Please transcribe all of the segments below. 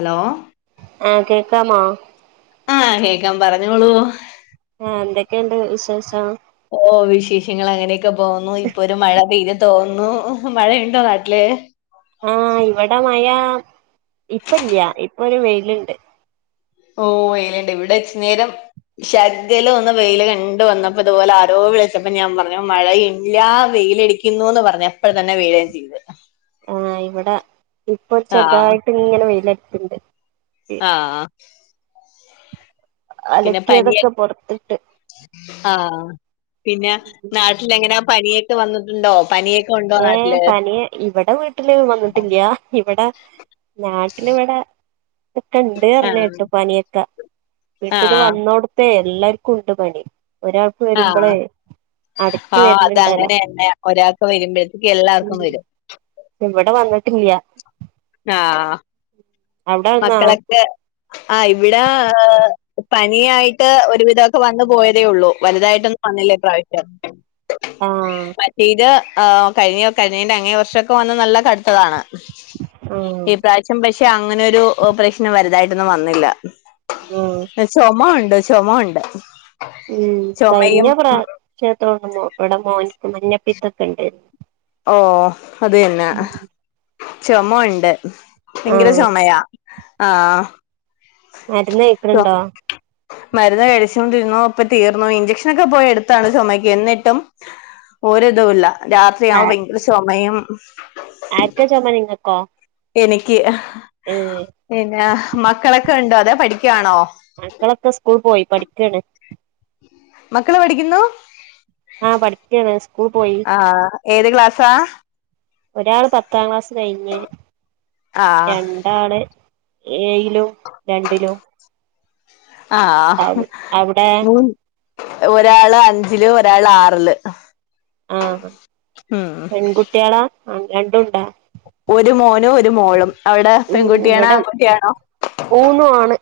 Hello ആ കേക്കാമോ ആ കേക്കാം പറഞ്ഞോളൂ എന്തൊക്കെണ്ട് വിശേഷം ഓ വിശേഷങ്ങൾ അങ്ങനെയൊക്കെ പോവുന്നു ഇപ്പൊ ഒരു മഴ പെയ്ത് തോന്നുന്നു ഹലോ മഴയണ്ടോ നാട്ടില്? ആഇവിടെ മയാ. ഇപ്പല്ല്യ ഇപ്പൊ ഒരു വെയില്ണ്ട്. ഓഹ് ഏ ഇവിടെയിണ്ട് ഇവിടെ ഇച്ച് നേരം ശദ്യ [unintelligible] ല്ഒന്ന് വെയില് കണ്ട് വന്നപ്പോ ഇതുപോലെ ആരോ വിളിച്ചപ്പോ ഞാൻ പറഞ്ഞു മഴയില്ലാ വെ - വെ യിലടിക്കുന്നുന്ന് പറഞ്ഞ എപ്പഴ തന്നെ ആ ഇവിടെ ഇപ്പൊ ആഹ് ചെറുതായിട്ട് ഇങ്ങനെ വെയിലടിക്ക്ണ്ട്. ആഹ് പിന്നെ പനിയ അലക്കിയതൊക്കെ പൊറത്തിട്ട് ആഹ് പിന്നെ നാട്ടില എങ്ങനെ? പനിയൊക്കെ വന്നിട്ടുണ്ടോ? പനിയൊക്കെ ഉണ്ടോ നാട്ടില്? നാട്ടിലാരും വന്നിട്ടില്ല. ഇവിടെ നാട്ടിലിവിടെ ഇതൊക്കെണ്ട് ആഹ് അറിഞ്ഞേട്ടു പനിയൊക്കെ വീട്ടില് ആഹ് വന്നോടുത്തേ എല്ലാർക്കും ഉണ്ട് പനി. ഒരാൾക്ക് വരുമ്പ ആഹ് ളേ അടക്കി ആഹ് വരണ് ണ്ടേല? അതങ്ങനെന്നെ ഒരാൾക്ക് വരുമ്പോഴത്തേക്ക് എല്ലാവർക്കും വരും ഇവിടെ വന്നിട്ട്ല്ല്യാ. ആഹ അവിടെ വന്നാ മക്കളൊക്കെ ആഇവിടെ പനിയായിട്ട് ഒരുവിധമൊക്കെ വന്നു പോയതേ ഉള്ളൂ വലുതായിട്ടൊന്നും വന്നില്ല പ്രാവശ്യ ആഹ് മറ്റേ ഇത് കഴിഞ്ഞ കഴിഞ്ഞിന്റെ അങ്ങേ വർഷംക്കെ വന്ന് നല്ല കടുത്തതാണ്. ആഹ് ഈ പ്രാവശ്യം പക്ഷെ അങ്ങനെരു ഓപ്പറേഷന് വലുതായിട്ടൊന്നും വന്നില്ല. ആഹ് ചുമ ഉണ്ട് ചുമ ഉണ്ട്. ഉം കഴിഞ്ഞ ചുമയും പ്ര ഉം, ക്ഷേത്ര ഇവിടെ മോൻക്ക് മഞ്ഞപ്പീത്തൊക്കെ ഉണ്ടായിരുന്നു. ഓ അത് തന്നെ ചുമ ഉണ്ട് ഭയങ്കര ആഹ് ചുമയാ.. ആഹ മരുന്ന് കഴിക്ക്ണുണ്ടോ? ഇപ്പ തീർന്നു ഇഞ്ചക്ഷനൊക്കെ പോയി എടുത്താണ്. ചുമയ്ക്ക് എന്നിട്ടും ഒരിതുല്ല രാത്രിയാവുമ്പോ ഭയങ്കര ചുമയും. ആർക്കാ ചുമ നിങ്ങക്കോ എനിക്ക്. ഏഹ് പിന്നെ മക്കളൊക്കെ ഉണ്ടോ അതെ പഠിക്കുവാണോ? മക്കളൊക്കെ സ്കൂൾ പോയി പഠിക്കാണ് മക്കള് പഠിക്കുന്നു ആഹ് പഠിക്കാണ് സ്കൂൾ പോയി ആഹ് ഏത് ക്ലാസാ? ഒരാള് പത്താം ക്ലാസ് കഴിഞ്ഞ് ആഹ് രണ്ടാണ് ഏഴ് ഴിലും രണ്ടിലും ആഹ് ആവും അവിടെ മൂ ഒരാള് അഞ്ച് ഞ്ചിലും ഒരാള് ആറില് ആഹ് ഉം പെൺകുട്ടികളാ ആ രണ്ടും ഇണ്ടാ? ഒരു മോനും ഒരു മോളും അവിടെ ഉം പെൺകുട്ടിയാണോ ഇവിടെ ആൺകുട്ടിയാണോ? മൂന്നും ആണ്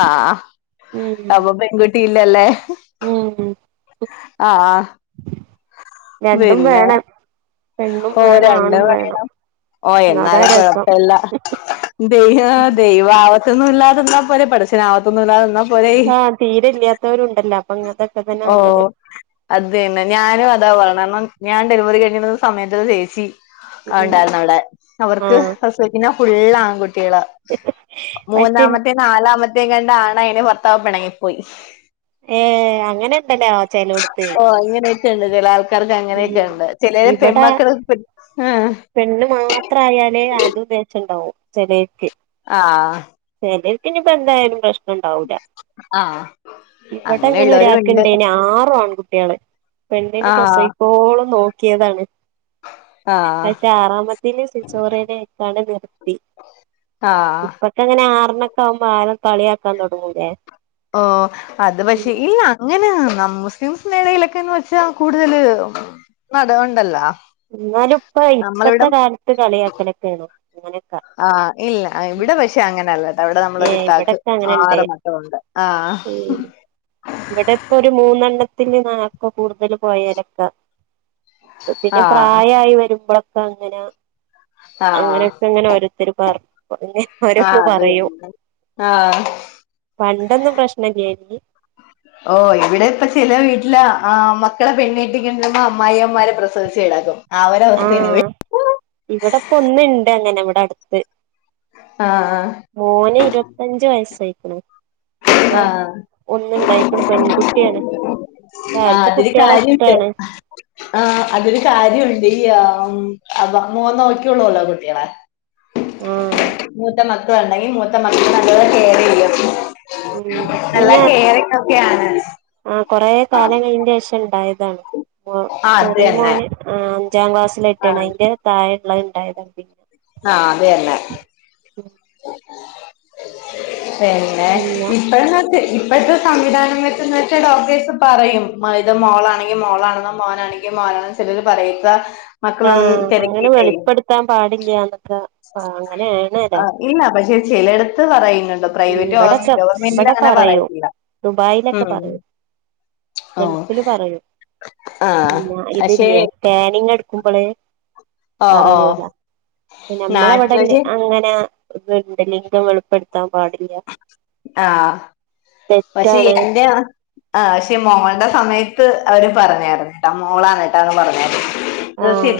ആഹ് അപ്പൊ പെൺകുട്ടില്ലല്ലേ? ഊം ആഹ് രണ്ടും വേണം പെണ്ണും ഓഹ് വേണം രണ്ട് ആണും വേണം ഓഹ് അതാ എന്നാലും രസം കൊഴപ്പല്ല. ദൈവ ഉം ദൈവ ആവത്തൊന്നും ഇല്ലാതന്നാ പോരേ പടച്ചോനെ ആവത്തൊന്നും ഇല്ലാതന്നാ ആഹ് തീരെല്ലാത്തവരുണ്ടല്ലോ അപ്പൊ ങ്ങനത്തോക്കെ തന്നെ ഓ നല്ലത്. അത് തന്നെ ഞാനും അതാ പറയണെ കാരണം ഞാൻ ഡെലിവറി കഴിഞ്‌ സമയത്ത് ഒരു ചേച്ചി ആഹ് ഉം ഉണ്ടായിരുന്നവിടെ അവർക്ക് ആഹ് പ്രസവിക്കുന്ന ഫുള്ള് ആൺകു ട്ടികളാ പക്ഷെ മൂന്നാമത്തെ എനിക്ക് നാലാമ കണ്ട ആണെയ്നു ഭർത്താവ് പെണങ്ങിപ്പോയി. ഏഹ് അങ്ങനെ ഇണ്ടല്ലേ ചെലോടുത്ത്. ണ്ട് ചില ആൾക്കാർക്ക് അങ്ങനെയൊക്കെ ഉണ്ട് ചിലരെ ഇവിടെ പെൺമക്കൾ ആഹ് പെണ്ണ് മാത്രം ആയാലേ അത് ഉദ്ദേശണ്ടാവും ചെലർക്ക്. ആഹ് ചിലെർക്കിനിപ്പ എന്തായാലും പ്രശ് ആഹ് ഇവിടെ അങ്ങനെ അങ്ങനെയുള്ളവരും ഉണ്ട് ഒരാക്ക്ണ്ടയിന് ആറു ആൺ കുട്ടികള് പെണ്ണിനെ ആഹ് പ്രസവിക്കോളം നോക്കും. ക്കിയതാണ് ആഹ് പക്ഷെ ആറാമതില് സി [unintelligible] ആഹ് അഹ് ന്നെ ആറിനക്കമ്പ ആളെ കളിയാക്കാൻ തൊടങ്ങൂല്ലേ?? ഓഹ് അത് പക്ഷെ ഇല്ല അങ്ങനെ നം മുസ്ലിംസിനിടെലൊക്കെന്ന് വെച്ചാ കൂടുതൽ മതഒണ്ടല്ലോ..? ന്നാലു ഇപ്പ ഇപ്പത്തെ കാലത്ത് കളിയാക്കലെക്കെ ആണ്. ആഹ് ഇല്ല ഇവിടെ പക്ഷെ അങ്ങനല്ല. എവിടെ ഏ നമ്മളൊരിത്തക്ക് ഇവിടൊക്കെ അങ്ങനെണ്ട് ആറ് മക്കളൊണ്ട് അഹ് അഹ് ഉം ഇവിടെ ഇപ്പൊരു മൂന്നെണ്ണ ത്തിന് നാക്ക് കൂടുതൽ പോയരക്ക പിന്നെ ആഹ് പ്രായയി വരുമ്പ്ല പ്പ അങ്ങന ആഹ് അങ്ങനെക്കെ അങ്ങനെ ഓരുത്തർ പറഞ്ഞ് ആഹ് ഓരോന്ന് അത് പറയും. തന്നെ ആഹ് പണ്ടോന്നും പ്രശ്ന ഇല്ലായിന്.. ഓഹ് ഇവിടെ ഇപ്പച്ചില വീട്ടില ആമക്കളെ പെണ്ണീട്ടിക്കണ്ടമ്മ അമ്മായിമ്മരെ പ്രസവിച്ചിടക്കും ആഹ് ഇവിടെപ്പൊ ഒന്നിണ്ട് അങ്ങനെ ഇവിടെ അടുത്ത് ആഹ് മോന് ഇരുപത്തഞ്ച് വയസായിക്ക്ണ് ഇപ്പൊ ആഹ് ഒന്ന്ണ്ടായിക്ണ് പെൺകുട്ടിയാണ് ആഹ് ആർക്ക് അതില് കുട്ടികളെ കാര്യിണ്ട് ഇഷ്ടാണ് ആഹ് അതൊരു കാര്യുണ്ടില്ല്യോ ആം അബം മോൻ നോക്യൊള്ളൂല്ലോ കുട്ടികളെ ആഹ് മൂറ്റ മക് ണ്ടങ്കി മൂത്ത മക്ക [unintelligible] കെയറെയ്യും ഉം പിന്നെ ആഹ് കൊറെ കാലങ്ങയിന്റെഷണ്ടായ- [unintelligible] ആഹ് അത് ചെറിയ തന്നെ മോന് അഞ്ചാം ക്ലാസ്സൽ ഇട്ടിയാണ് അതിന്റെ തായെ ലൈൻണ്ടതപ്പ ആ അതുതന്ന പിന്നെ ഇപ്പഴെന്നക്ക് ഇപ്പഴത്തെ സംവിധാനം വെച്ചന്ന് വെച്ചാൽ ഡോക്ടേഴ്സ് പറയും ഇത് മോളാണെങ്കിൽ മോളാണെന്നോ മോനാണെങ്കിലിൽ നന്നോ ചില പറയത്ത മക്കളൊന്നും ആഹ് അങ്ങനെ തിരക്കിയിട്ട വെളിപ്പെടുത്താൻ പാടില്ല്യാന്നൊക്കെ ആഹ് ആ അങ്ങനെയാണല്ലോ ഇല്ല പക്ഷെ ചിലടുത്ത് പറയുന്നുണ്ടോ ഉം പ്രൈവറ്റ് ഇബടൊക്കെ ഗവൺമെന്റിൽ ഇബടെ അങ്ങനെ പറയും പറയത്തില്ല ദുബായിലൊക്കെ പറയും ഓഹ് ഗൾഫില് പറയൂ ആഹ് പിന്ന പക്ഷേ ഇതില്ലേ സ്കാനിങ് എ നക്കുമ്പോളേ ഓഹ് ഓഹ് പറയൂല നമ്മളവിടെല്ലേ നാട്ടില് അങ്ങനെ ണ്ട് ലിം എളുപ്പെടുത്താൻ പാടില്ല ആഹ് പക്ഷെ തെറ്റാണ് എന്റെറെ ആ പക്ഷെ മോളുടെ സമയത്ത് ത്ത് അവര് പറഞ്ഞരുന്ന കേട്ട് മോളന്നിട്ട് പറഞ്ഞരുന്നു ആഹ്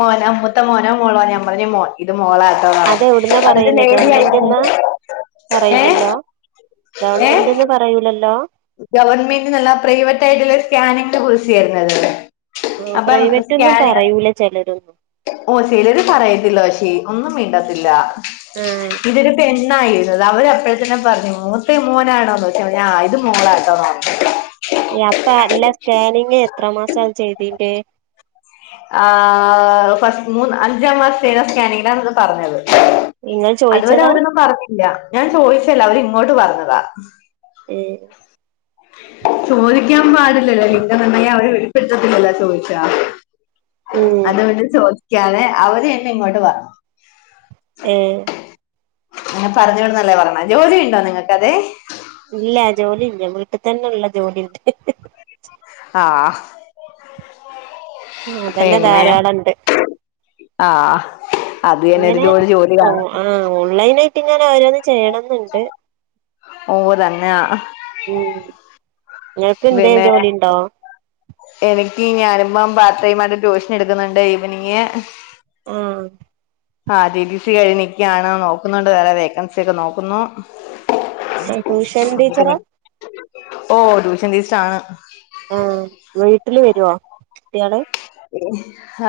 മോന അ മൂത്ത മോനോ മോളോ ഞ പറഞ്ഞ മോൻ ഇ മോളേർട്ടോ അതെവിടുന്നാ പറയല് അതിടായി ഗവൺമെന്റ്ന്നാ പറയൂലല്ലോ ഗവൺമെന്റ്ന്ന് പറയൂലല്ലോ ഗവൺമെന്റിന്നല്ല പ്രൈവറ്റ് ആയിട്ടുള്ള സ്കാനിങ്ങന്റെ കുറിിച്ച ആരുന്നതല്ലേ ആ പ്രൈവറ്റ് ഒന്നും പറയൂല ചിലരൊ ഓ ചിലര് പറയത്തില്ലോ ശേ ഒന്നും വേണ്ട ഇതൊരു പെണ്ണ് അരുന്ന അവര് എപ്പോഴത്തന്നെ പറഞ്ഞു മൂത്ത മോനാണോന്ന ഇത് മോളാട്ടോന്ന അപ്പൊ അല്ല സ്കാനിങ് എത്ര മാസ ചെയ്തിന്റെ ആ ഫസ്റ്റ് മൂന്ന് അഞ്ചാം മാസ ത സ്കാനിങ്ങിലാണ് പറഞ്ഞത് നിങ്ങൾ ചോയിച്ചതാ ഇല്ല ഞാൻ ചോദിച്ചല്ല അവരി ഇങ്ങോട്ട് പറഞ്ഞതാ ഉം ചോദിക്കാൻ പാടില്ലല്ലോ ലിങ്ക നിർണയം അവരെ വെളിപ്പെടുത്തത്തില്ലല്ലോ ചോദിച്ചാ ഉം അതുകൊണ്ട് ചോദിക്കാനെ അവർ തന്ന ഇങ്ങോട്ട് വ ഏ ൻ പറഞ്ഞോടെ നല്ലത പറഞ്ഞ ജോലി ഉണ്ടോ നിങ്ങക്ക് അതെ ഇല്ല ജോലില്ലഞ വീട്ടിൽ തന്നെ ഉള്ള ജോലിണ്ട് ആ അതന്നെ ധാരാളം ഉണ്ട് ആ ഇങ്ങനെ ഓ ആ ഓൺലൈന ആയിട്ട് ഇങ്ങനെ വരന്ന് ചെയ്യണംന്നുണ്ട് ഓ തന്നെയാ ഉ നിങ്ങൾക്ക് എന്തേ പിന്നെ ജോലിുണ്ടോ ഞാനിമ്മ പാത്രമായിട്ട് ട്യൂഷൻ എടുക്കുന്നുണ്ട് ഈവെനിംഗ് ആ ആ ടി. ടി. സി കഴിഞ്ഞ ക നിക്കാണ് നോക്കുന്നുണ്ട് വേറെ വേക്കൻസി ഒക്കെ നോക്കുന്നു ട്യൂഷൻ ടീച്ചറ ഓ ട്യൂഷൻ ടീച്ചർ ആണ് വീട്ടിലെ വരുവോ കുട്ടികള്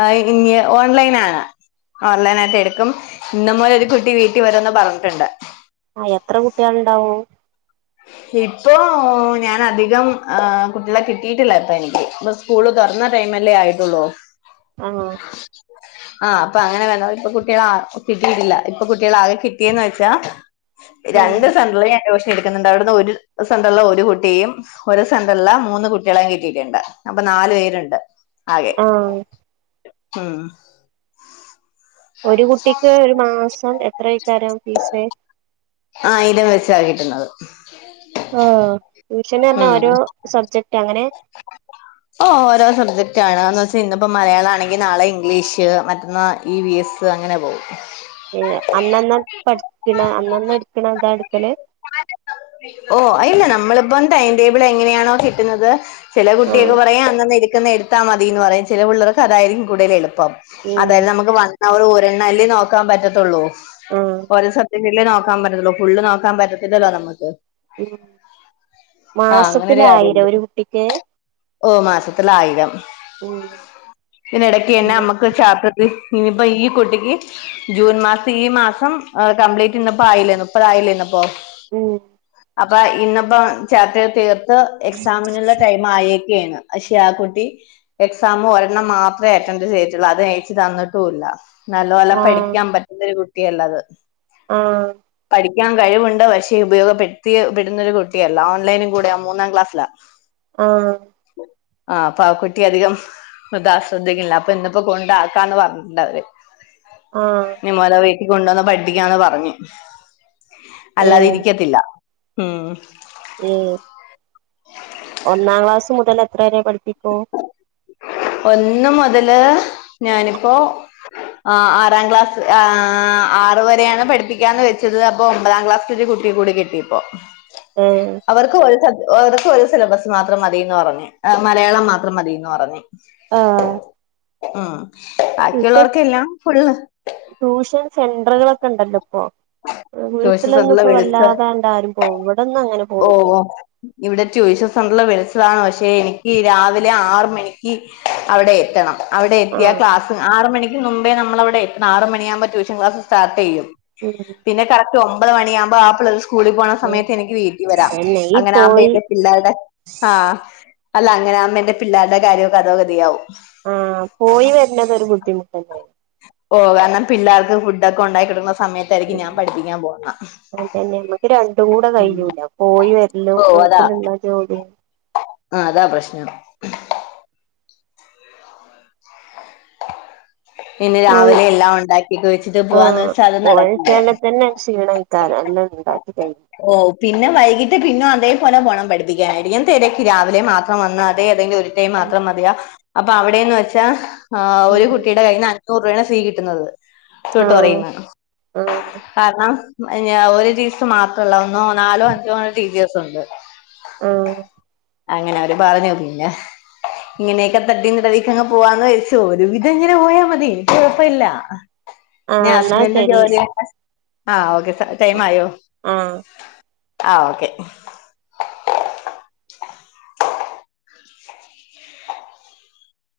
ആ ഇനി ഓൺലൈൻ ആണ് ഓൺലൈന ആയിട്ട് എടുക്കും ഇന്ന് മുതൽ ഒരു കുട്ടി വീട്ടിൽ വരമന്ന് പറഞ്ഞിട്ടുണ്ട് ആ എത്ര കുട്ടികൾുണ്ടാവും ഇപ്പൊ ഞാൻ അധികം കുട്ടികളെ കിട്ടിയിട്ടില്ല ഇപ്പ എനിക്ക് ഇപ്പ സ്കൂളക്കെ അന്ന ടൈമല്ലേ ആയിട്ടുള്ളൂ ആഹ് ആഹ് അപ്പൊ അങ്ങനെ വന്ന ഇപ്പൊ കുട്ടികൾ ആ കിട്ടിയിട്ടില്ല ഇപ്പൊ കുട്ടികൾ ആകെ കിട്ടിയന്ന് വെച്ചാ ഉം രണ്ട് സ [unintelligible] ണ്ട് അവിടു ഒരു സെന്ററ ഒരു കുട്ടിയും ഒരു സെന്ററില മൂന്ന് കുട്ടികളും കിട്ടിയിട്ടുണ്ട് അപ്പൊ നാ പേരുണ്ട് ആ ആ ഒരു കുട്ടിക്ക് ഒരു മാസം എത്രക്കേരം ഫീസ് ആ ഇലം വെച്ചക്കിട്ടുന്നത് ട്യൂഷൻ പറഞ്ഞ ഓരോ സബ്ജക്ട് അങ്ങനെ ഓ ഓരോ സബ്ജക്റ്റ് ആാണ്ന്ന് വെച്ച ഇന്നിപ്പോൾ മലയാള ആണെങ്കിൽ നാളെ ഇംഗ്ലീഷ് മറ്റന്നാ ഇ വി എസ് അങ്ങനെ പോവും ഏ അന്നന്ന പഠിക്കണ അന്നന്ന എടുക്കണ അതാ എടുക്കല് ഓ അല്ല നമ്മളിപ്പം ടൈം ടേബിൾ എങ്ങനെയാണോ കിട്ടുന്നത് ചില കുട്ടിയൊക്കെ ആഹ് പറയാൻ അന്നന്നെ എത്താൽ മതിന്ന് പറയാ ചില പിള്ളർക്ക് അതായിരിക്കും കൂതൽ എളുപ്പം ഉം അതായത് നമുക്ക് വ ഉരെണ്ണല്ലി നോക്കാൻ പറ്റത്തുള്ളൂ ആഹ് ഓരോ സത്യം ഫ നോക്കാൻ പറ്റല്ല ഫുള് നോക്കാൻ പറ്റത്തില്ലോ നമുക്ക് ഉ ആഹ് അങ്ങനൊരു മാസത്തിലായിരം കാര്യമുണ്ട് ഒരു കുട്ടിക്ക് ഓ മാസത്തില ആയിരം ഉം ഇതിനിടക്ക് തന്നെ നമ്മുക്ക് ചാപ്പ ഇനിയിപ്പോ ഈ കുട്ടിക്ക് ജൂൺ മാസം ഈ മാസം കംപ്ലീറ്റ് ഇന്നപ്പോ ആയില്ലേ മുപ്പതായി അല്ലേ ന്നോ പോ ഉം അപ്പൊ ഇന്നപ്പോ ചാപ്റ്റർ തീർത്ത് എക്സാമിനുള്ള എകീന്ന് പക്ഷെ ആ കുട്ടി നല്ലോല്ല പഠിക്കാൻ പറ്റുന്നൊരു കുട്ടിയല്ല ത് ആ പഠിക്കാൻ കഴിവുണ്ട് പക്ഷേ ഉപയോഗപ്പെടുത്തി പെടുന്നൊരു കുട്ടിയല്ല ഓൺലൈനും കൂടെ മൂന്നാം ക്ലാസ്സില ആ ആ അപ്പൊ ആ കുട്ടി അധികം ഇത്ശ്രദ്ധിക്കില്ല അപ്പൊ ഇന്നിപ്പോ കൊണ്ടാക്കാന്ന് പറഞ്ഞിണ്ട അവര് ആഹ് നി മോലെ വീട്ടിൽ കൊണ്ടുവന്ന പഠിക്കാന്ന് പറഞ്ഞു അല്ലാതി ഇരിക്കത്തില്ല ഉം മ്മ് ഒന്ന് മുതല് ഞാനിപ്പോ ആ് ആറാം ക്ലാസ് ആ ആറ വരെയാണ് പഠിപ്പിക്കാ എന്ന് വെച്ചത് അപ്പൊ ഒമ്പതാം ക്ലാസ് കുട്ട കൂടി കിട്ടിപ്പോ ഏഹ് അവർക്ക് ഒറക്ക ഒരു സിലബസ് മാത്രം മതിന്ന് പറഞ്ഞ് ആ ആഹ് ഉം ഇപ്പൊ ബാക്കിയുള്ളവർക്ക എല്ലാം ഫുള്ള് ട്യൂഷൻ സെന്ററുകളൊക്കെ ഉണ്ടല്ലോ ഇപ്പൊ ട്യൂഷൻ വീട്ടിലൊന്നും സെന്ററില് ഇപ്പോ വല്ലാതണ്ടരും പോ ഇവിടെന്ന് അങ്ങനെ ഓ പോണില്ല ഓ ഇവിടെ ടൂഷേ സെന്റർ വിളിച്ചതാണ് പക്ഷെ എനിക്ക് രാവിലെ ആറ മണിക്ക് അവിടെ എത്തണം അവിടെ എയയാ ആഹ് ക്ലസ് ആ മണക്ക് മുമ്പേ നമ്മളവിടെ എത്ത ആറ മണിയാകുമ്പൾ ട്യഷ ക്ലാസ് സ്റ്റാർ് ചെയ്യും ഉം പിന്നെ കറക്റ്റ് ഒമ്പത്ണിയാവുമ്പോ ആപ്പള്ളർ സ്കൂളിൽ പോകണ ആഹ് സമയത്ത് എനിക്ക് വീ തന്നെ ഈ അങ്ങനെ ആ പോയി പിള്ളേരുടെ ആഹ അല്ല അങ്ങനെ ആുമ്പോ എന്റെ പിള്ളേരുടെ കാര്യൊക്കെ അതോ ഗതിയാവും ആ പോയി വരനേതൊരു ബുദ്ധിമുട്ട് തന്നെണ് ഓഹ് കാരണം പിള്ളേർക്ക് ഫുഡ്ക്ക ഉണ്ടായിക്കിടണ സ ഉം അതന്നെ നമ്മക്ക് രണ്ടും കൂടെ ഉം കഴിഞ്ഞൂല പോയി വര്ലും ഓ അതാ ചെക്കനെന്താ ജോലി ആ അതാ പ്രശ്നം പിന്നെ ആ രാവിലെ എല്ലാം ഉണ്ടാക്കിയൊക്കെ വെച്ചിട്ട് ആ പോവാന്ന് വെച്ചാ അത് നടക്കില്ല പോഴച്ചാല് തന്നെ ക്ഷീണായി കനൽല് ഉണ്ടാക് ഓ പിന്നെ വൈ വയിട്ട് പിനോം അതേപലെ പോണം പഠിപ്പിക്കാനായിട്ട് ഞാൻ തെരക്കി രാവിലെ മാത്രം വന്നാ തേ ഏതെ ടൈം മാത്രം മതിയാ അപ്പൊ അവിടെന്ന് വെച്ചാ ആഹ് ഒരു ഉം കുട്ടിയുടെ കയ്യിന്ന് അൻ ഞുറ്പയാണ് ഫീ കിട്ട്ന്നത് ആഹ് ടുട്ടോറിന്ന് ആഹ് കാർ ണം മ് ഞാ ഒരു ടീച്ചറ് മാത്രോള്ള് ഒന്നോ നാലോ അഞ്ചോ ആറ് ടീച്ചേഴ്സ് ഒണ്ട് ആഹ് അങ്ങനെ അവര് പറഞ്ഞു പിന്നെ ഇങ്ങനെയൊക്കെ തട്ടീതടവിക്കങ്ങനെ പോവാന്ന് വിരിച്ചു ഒരുവിധം ഇങ്ങനെ പോയാ മതി എനിക്ക് കുഴപ്പം ഇല്ല. ന്നെ ആഹ് എന്നാ ഹസ്ബൻഡ്ന്റെ ശരി ജോലിയൊക്കെ ആഹ് ഓക്കെ സ ടൈം ആയോ? ആഹ് ആഹ് ഓക്കെ